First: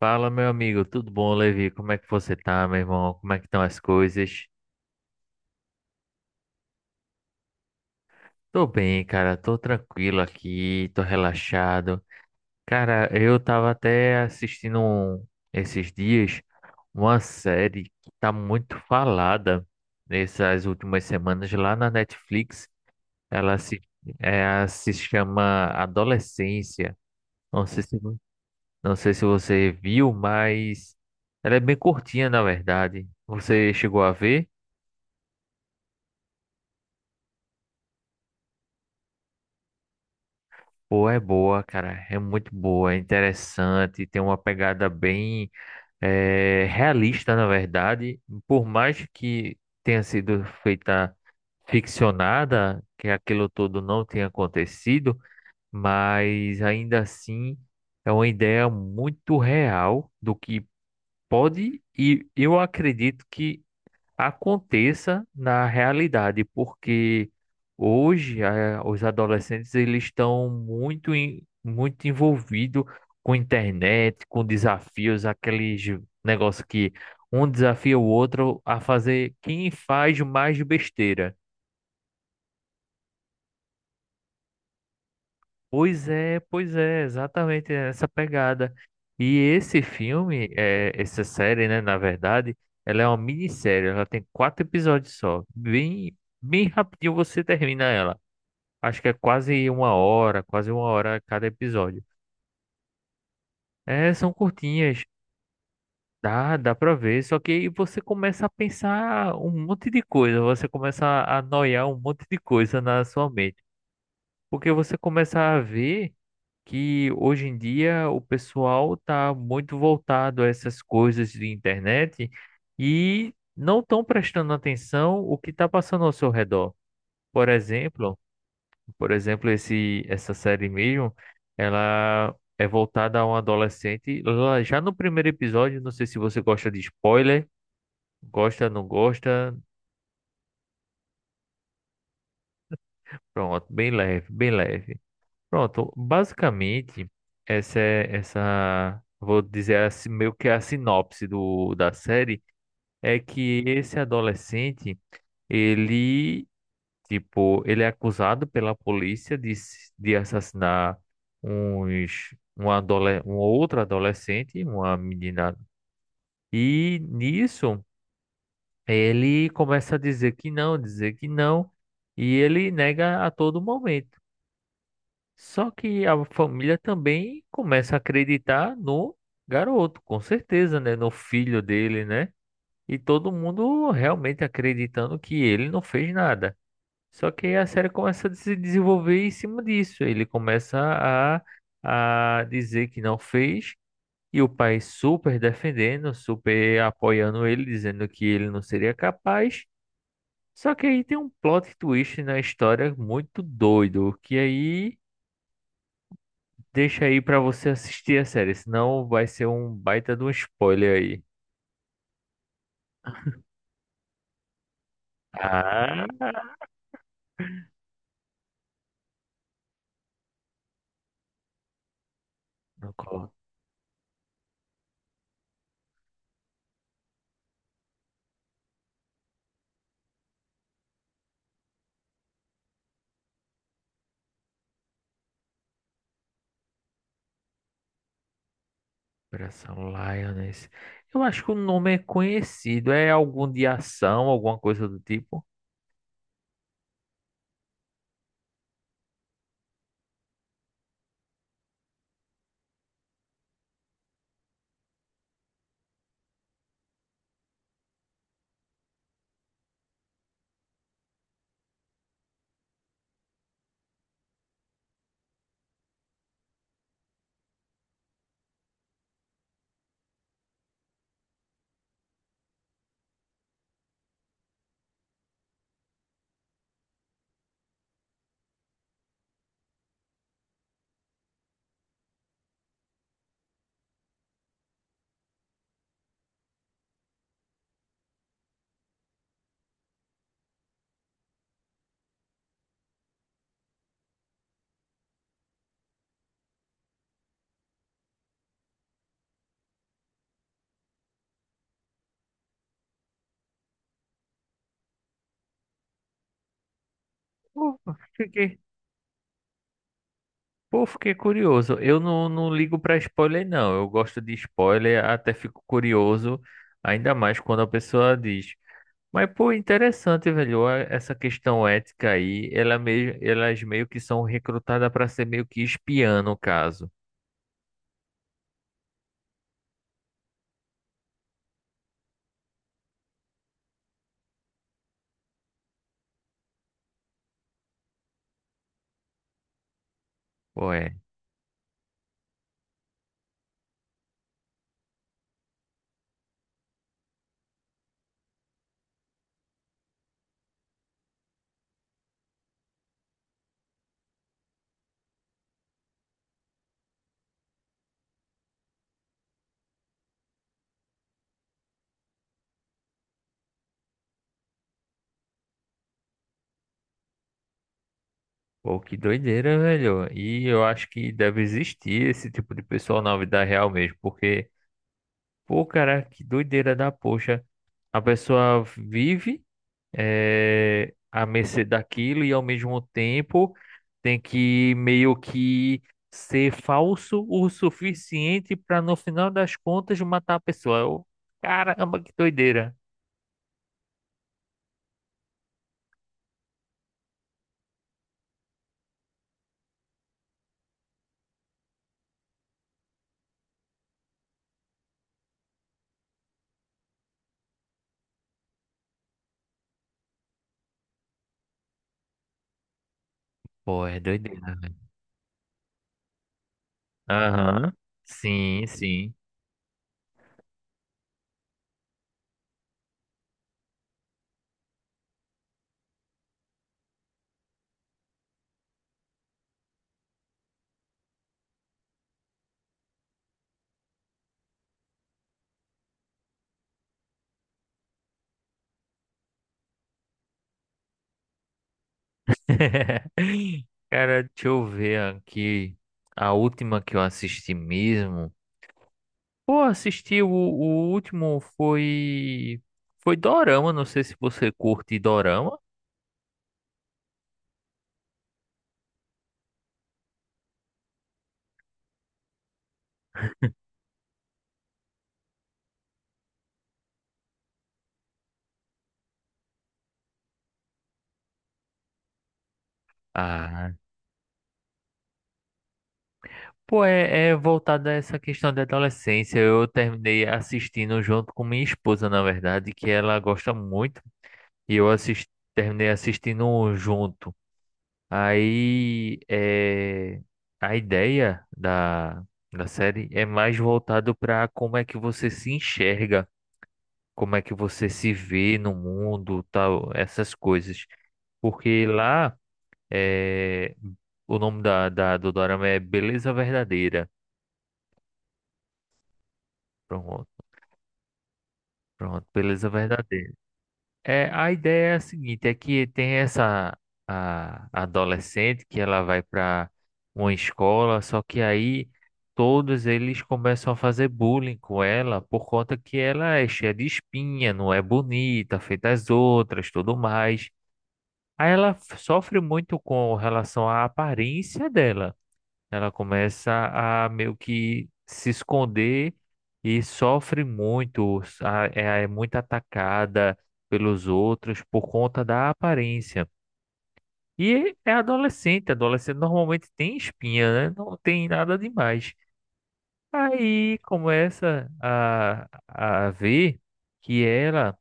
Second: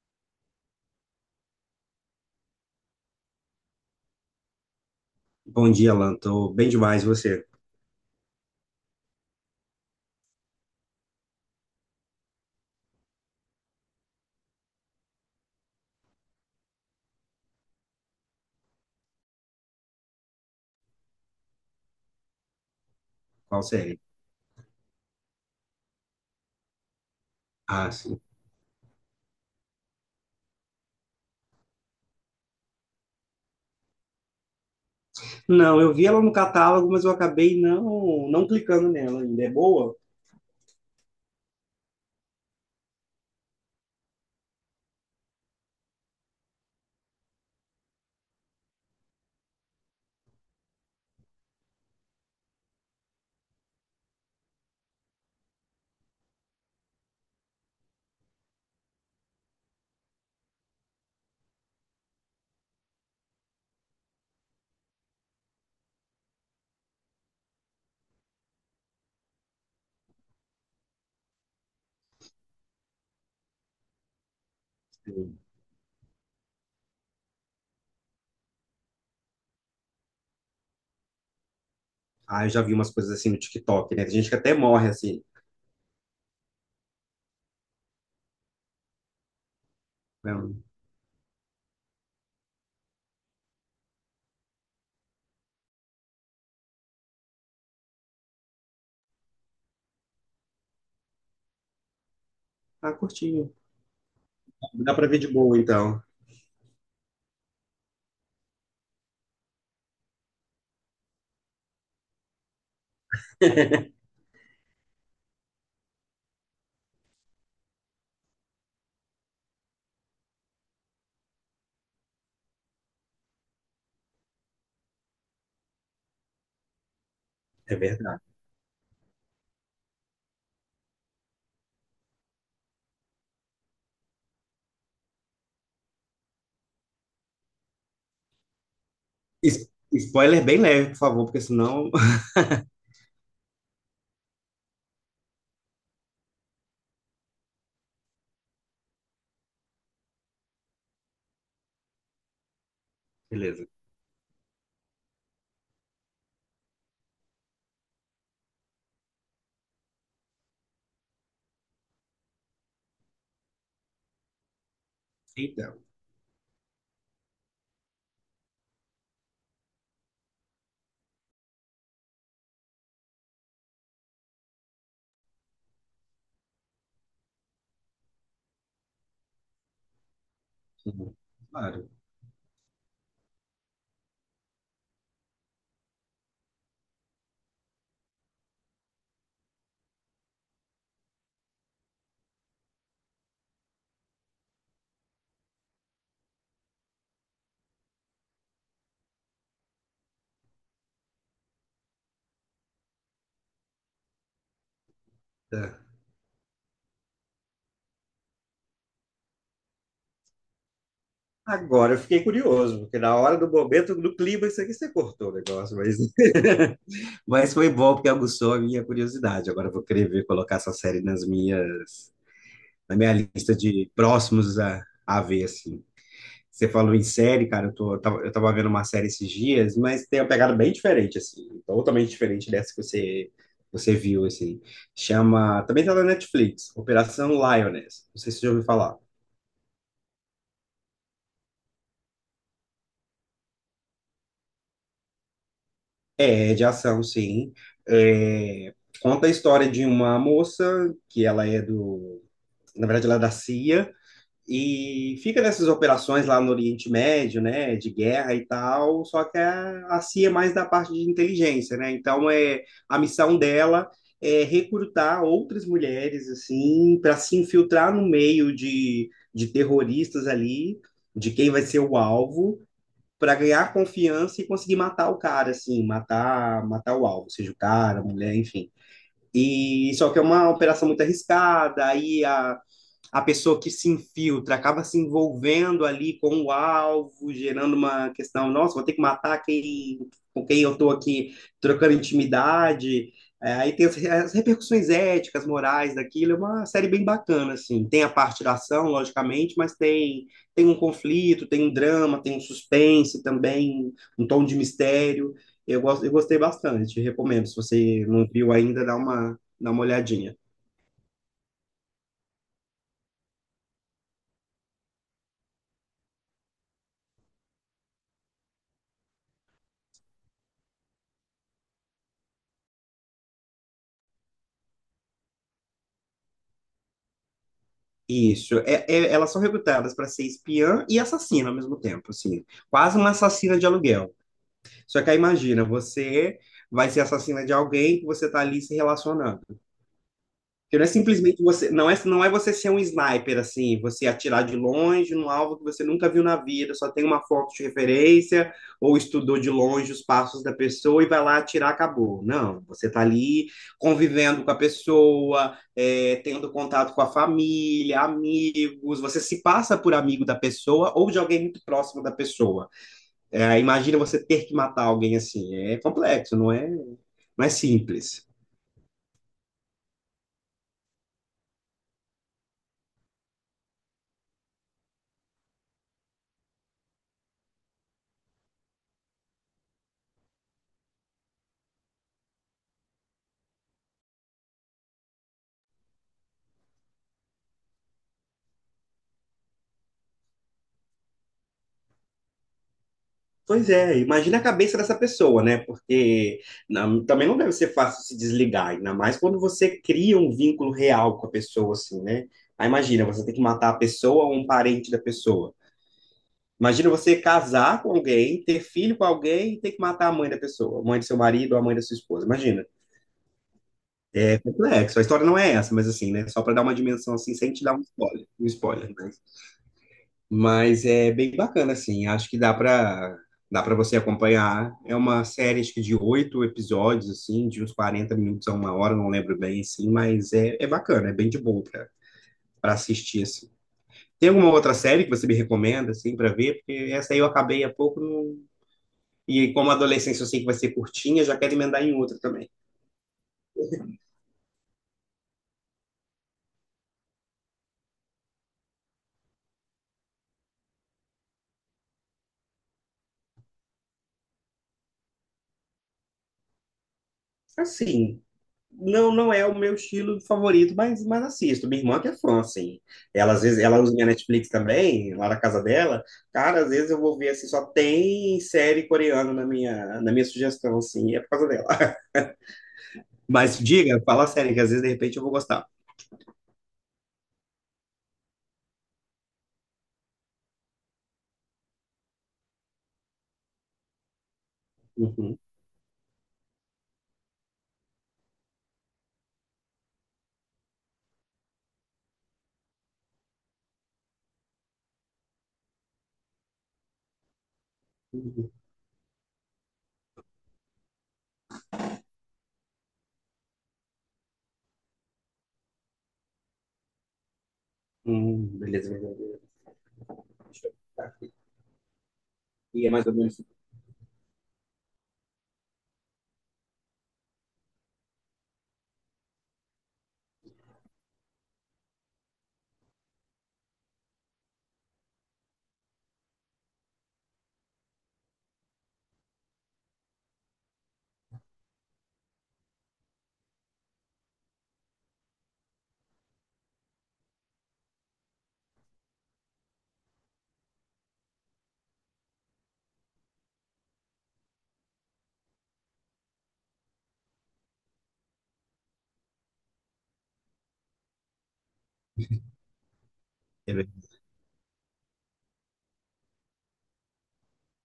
Fala, meu amigo, tudo bom, Levi? Como é que você tá, meu irmão? Como é que estão as coisas? Bom dia, Alan. Tô bem demais, e você? Tô bem, cara, tô tranquilo aqui, tô relaxado. Cara, eu tava até assistindo esses dias uma série que tá muito falada nessas últimas semanas lá na Netflix. Ela Qual se, série? é, Se chama Adolescência. Não sei Ah, se, sim. não sei se você viu, mas ela é bem curtinha, na verdade. Você chegou a ver? Não, eu vi ela no catálogo, mas eu acabei não clicando nela ainda. É boa? Pô, é boa, cara. É muito boa, é interessante, tem uma pegada bem realista, na verdade. Por mais que tenha sido feita ficcionada, que aquilo todo não tenha acontecido, mas ainda assim é uma ideia muito real do que pode, e eu acredito que aconteça na realidade, porque hoje os adolescentes, eles estão muito envolvidos com internet, com desafios, Sim. aqueles negócio que um desafia o outro a fazer quem faz mais besteira. Ah, eu já vi umas coisas assim no TikTok, né? Tem gente que até morre assim. Pois é, exatamente essa pegada. E esse filme, Não. Essa série, né, na verdade, ela é uma minissérie, ela tem quatro episódios só, bem rapidinho você termina ela. Acho que é quase uma hora cada episódio. Ah, curtinho. É, são Dá curtinhas, pra ver de boa, então. Dá pra ver, só que aí você começa a pensar um monte de coisa, você começa a noiar um monte de coisa na sua mente, porque você começa a ver que hoje em dia o pessoal tá muito voltado a essas coisas de internet e não estão prestando atenção o que está passando ao seu redor. Por É exemplo, verdade. Por exemplo, essa série mesmo, ela é voltada a um adolescente. Lá, já no primeiro episódio, não sei se você gosta de spoiler, gosta, não gosta, Spoiler bem leve, por favor, porque senão. pronto, bem leve, bem leve. Pronto, basicamente, essa é essa, vou dizer assim, meio que a sinopse da série, é que Beleza. esse adolescente, ele tipo, ele é acusado pela polícia de assassinar um outro adolescente, uma menina. Então. E nisso, ele começa a dizer que não, e ele nega a todo momento. Só que a família também começa a acreditar no garoto, com certeza, né? No Sim, filho claro. dele, né? E todo mundo realmente acreditando que ele não fez nada. Só que a série começa a se desenvolver em cima disso. Ele começa a dizer que não fez, e o pai super defendendo, super apoiando ele, dizendo que ele não seria capaz. Só que aí tem um plot twist na história muito doido, que aí Tá. deixa aí pra você assistir a série, senão vai ser um baita de um spoiler aí. Agora eu fiquei curioso, porque na hora do momento, do clima, isso aqui você cortou o negócio, mas. Ah, Mas foi bom porque aguçou a minha curiosidade. Agora eu vou querer ver colocar essa série nas minhas, no na minha colo. lista de próximos a ver, assim. Você falou em série, cara, eu tava vendo uma série esses dias, mas tem uma pegada bem diferente, assim, totalmente diferente dessa que você viu, assim. Chama, também tá na Netflix, Operação Lioness. Não sei se você já ouviu falar. Operação Lioness. Eu acho que o nome é conhecido, é algum de ação, alguma coisa do tipo. É, de ação, sim. É, conta a história de uma moça que na verdade ela é da CIA. E fica nessas operações lá no Oriente Médio, né, de guerra e tal, só que a CIA é mais da parte de inteligência, né? Então é a missão dela é recrutar outras mulheres assim para se infiltrar no meio de terroristas ali, de quem vai ser o alvo, para ganhar confiança e conseguir matar o cara assim, matar o alvo, seja o cara, a mulher, enfim. E só que é uma operação muito arriscada, aí a pessoa que se infiltra acaba se envolvendo ali com o alvo, gerando uma questão, nossa, vou ter que matar quem, com quem eu estou aqui trocando intimidade. É, aí tem as repercussões éticas, morais daquilo, é uma série bem bacana, assim. Tem a parte da ação, logicamente, mas tem um conflito, tem um drama, tem um suspense também, um tom de mistério. Eu gostei bastante, recomendo. Se Pô, você não viu fiquei, ainda, dá uma olhadinha. Pô, fiquei curioso. Eu não, Não ligo pra spoiler, não. Eu gosto de spoiler, até fico curioso, ainda mais quando a pessoa diz. Mas, pô, interessante, velho. Essa questão ética aí, elas meio que são recrutadas pra ser meio que espiã, no caso. Isso, elas são recrutadas para ser espiã e assassina ao mesmo tempo, assim, quase uma assassina de aluguel. Só que aí imagina, você vai ser assassina de alguém que você tá ali se relacionando. Pô, Porque não é é. simplesmente você, não é você ser um sniper assim, você atirar de longe num alvo que você nunca viu na vida, só tem uma foto de referência ou estudou de longe os passos da pessoa e vai lá atirar, acabou. Não, você está ali convivendo com a pessoa, é, tendo contato com a família, amigos, você se passa por amigo da pessoa ou de alguém muito próximo da pessoa. É, imagina você ter que matar alguém assim, é complexo, não é, não é simples. Pô, que doideira, velho. E eu acho que deve existir esse tipo de pessoal na vida real mesmo, porque, pô, cara, que doideira da poxa. A pessoa vive, é, à mercê daquilo e ao mesmo tempo tem que meio que ser falso o suficiente para no final das contas matar a pessoa. Eu, caramba, que doideira. Pois é, imagina a cabeça dessa pessoa, né? Porque também não deve ser fácil se desligar, ainda mais quando você cria um vínculo real com a pessoa, assim, né? Aí imagina, você tem que matar a pessoa ou um parente da pessoa. Imagina você casar com alguém, ter filho com alguém e ter que matar a mãe da pessoa, a mãe do seu marido ou a mãe da sua esposa. Imagina, Pô, é é doideira, velho. complexo. A história não é essa, mas assim, né? Só para dar uma dimensão assim, sem te dar Aham. Um Sim, spoiler, né? sim. Mas é bem bacana, assim. Acho que dá para você acompanhar. É uma série, acho que de oito episódios, assim, de uns 40 minutos a uma hora, não lembro bem, assim, mas é bacana, é bem de boa para assistir, assim. Tem alguma outra série que você me recomenda, assim, para ver? Porque essa aí eu acabei há pouco, e como a adolescência eu sei que vai ser curtinha, já quero emendar em outra também. Cara, deixa eu ver aqui. A última que eu assisti mesmo. Pô, assisti o último foi. Foi Dorama. Não sei se você curte Dorama. Assim, não é o meu estilo favorito, mas, assisto. Minha irmã que é fã, assim. Ela, às vezes, ela usa minha Netflix também, lá na casa dela. Cara, às vezes eu vou ver, assim, só tem série coreana na minha sugestão, assim, é por causa dela. Mas Ah, diga, fala sério, que às vezes, de repente, eu vou gostar. pô, é, é voltado a essa questão da adolescência. Eu terminei assistindo junto com minha esposa, na verdade, que ela gosta muito. E eu assisti Uhum. terminei assistindo junto. Aí, é, a ideia da série é mais voltado para como é que você se enxerga, como é que você se Uhum. vê no mundo, tal, essas coisas. Porque lá, é, o nome do dorama é Beleza Verdadeira. Beleza, beleza. Beleza. Pronto. Deixa eu ver. Pronto, beleza E é mais ou verdadeira. menos isso. É, a ideia é a seguinte, é que tem essa a adolescente que ela vai para uma escola, só que aí todos eles começam a fazer bullying com ela por conta que ela é cheia de espinha, não é bonita, feita as outras, tudo mais. Aí ela sofre muito com relação à aparência dela. Ela começa a meio que se esconder e sofre muito, é muito atacada pelos outros por conta da aparência. E é adolescente, adolescente normalmente tem espinha, né? Não tem nada demais. É Aí verdade. começa a ver que ela,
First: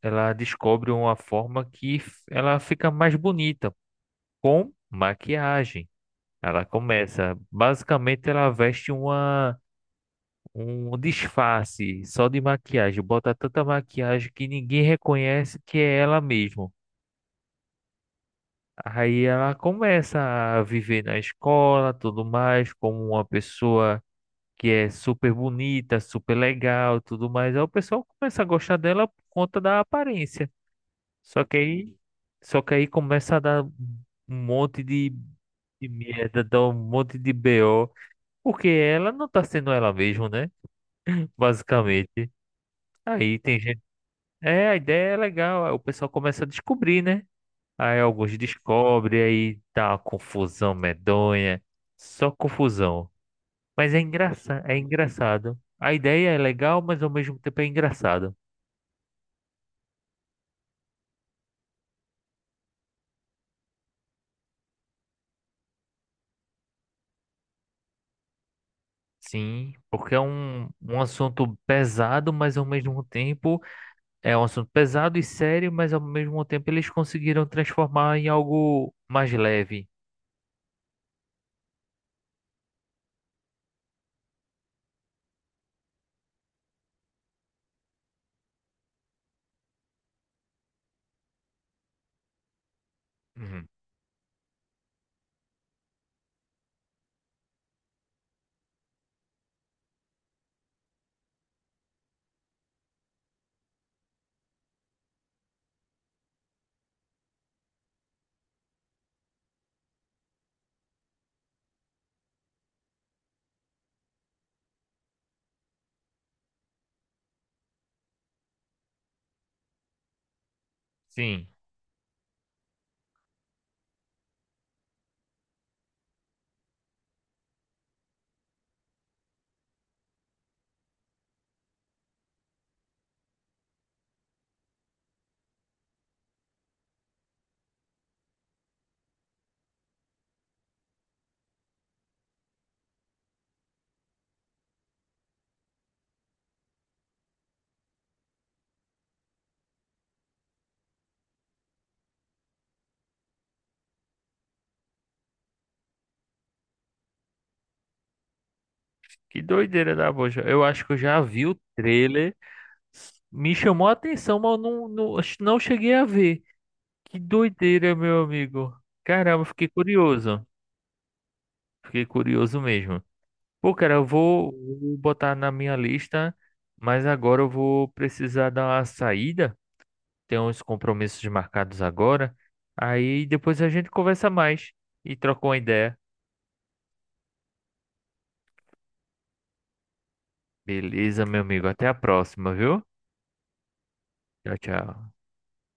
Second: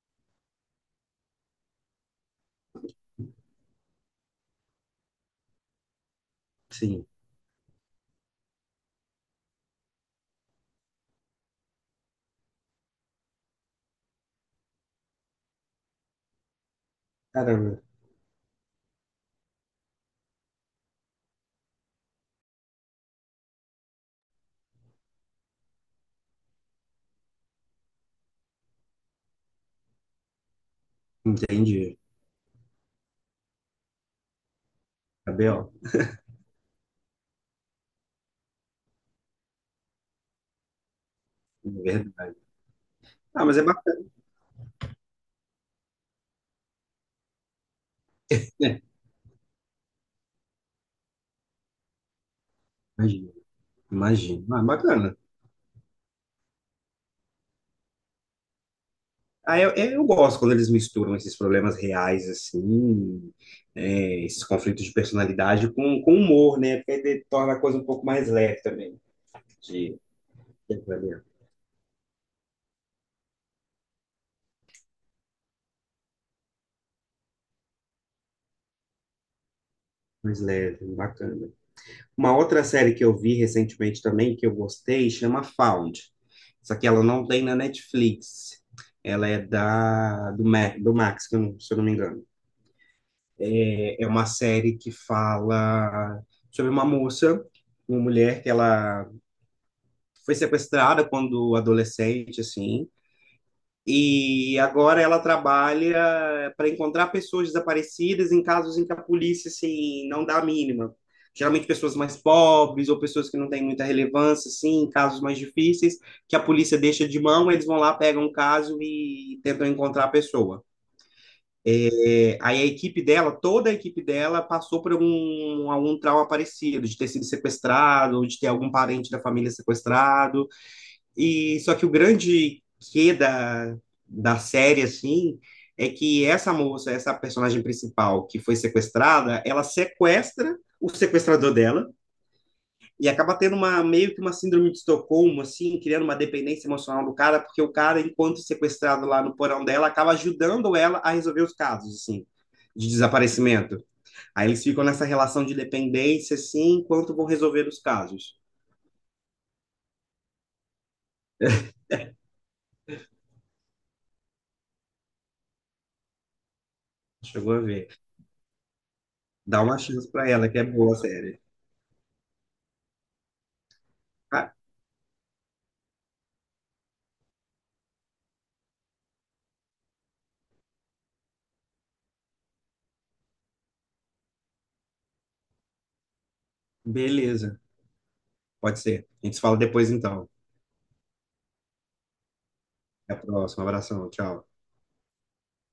ela descobre uma forma que ela fica mais bonita com maquiagem. Ela Sim. começa, basicamente ela veste uma um disfarce só de maquiagem, bota tanta maquiagem que ninguém reconhece que é ela mesmo. Caramba, Aí ela começa a viver na escola, tudo mais, como uma pessoa que é super bonita, super legal, tudo mais. Aí o pessoal começa a gostar dela por conta da aparência. Só que aí, entendi. Só que aí começa a dar um monte Cabelo, de merda, dar um monte de BO, porque ela não tá sendo ela mesma, né? é Basicamente. verdade. Aí Ah, mas tem é gente. bacana, É, a ideia é legal. Aí o pessoal começa a descobrir, né? Aí alguns né? descobrem, aí tá uma confusão medonha. Só confusão. Imagina, Mas é imagina. Ah, engraçado, é bacana. engraçado. A ideia é legal, mas ao mesmo tempo é engraçado. Ah, eu gosto quando eles misturam esses problemas reais, assim, né, esses conflitos de personalidade com humor, né? Porque aí torna a coisa um pouco mais leve também. Sim, De, porque é um assunto pesado, mas ao mesmo tempo é um assunto pesado e sério, mas ao mesmo tempo eles conseguiram transformar em algo mais leve. Mais leve, bacana. Uma outra série que eu vi recentemente também, que eu gostei, chama Found. Só que ela não tem na Netflix. Ela é da, do Max, que eu não- se eu não me engano. Uhum. É uma série que fala sobre uma moça, uma mulher que ela foi sequestrada quando adolescente, assim, e agora ela trabalha para encontrar pessoas desaparecidas em casos em que a polícia, assim, não dá a mínima. Geralmente pessoas mais pobres ou pessoas que não têm muita relevância, assim, em casos mais difíceis, que a polícia deixa de mão, eles vão lá, pegam um caso e tentam encontrar a pessoa. Sim, É, aí a equipe dela, toda a equipe dela, passou por algum trauma parecido, de ter sido sequestrado, ou de ter algum parente da família sequestrado, e só que o grande quê da série, assim, é que essa moça, essa personagem principal que foi sequestrada, ela sequestra o sequestrador dela e acaba tendo uma meio que uma síndrome de Estocolmo, assim, criando uma dependência emocional do cara, porque o cara, enquanto sequestrado lá no porão dela, acaba ajudando ela a resolver os casos, assim, de desaparecimento. Aí eles ficam nessa relação de dependência, assim, enquanto vão resolver os casos. que doideira da bocha. Eu acho que eu já vi o trailer. Me chamou a atenção, mas eu não, acho que não cheguei a ver. Que Chegou a ver. doideira, meu amigo. Caramba, Dá fiquei uma chance pra curioso. ela, que é boa a série. Fiquei curioso mesmo. Pô, cara, vou botar na minha lista, mas agora eu vou precisar dar uma saída. Tem uns compromissos marcados agora. Aí depois a gente conversa mais e troca uma ideia. Beleza, pode ser. A gente se fala depois então. Beleza, meu amigo. Até a próxima, viu? Até a próxima. Abração, tchau. Tchau, tchau.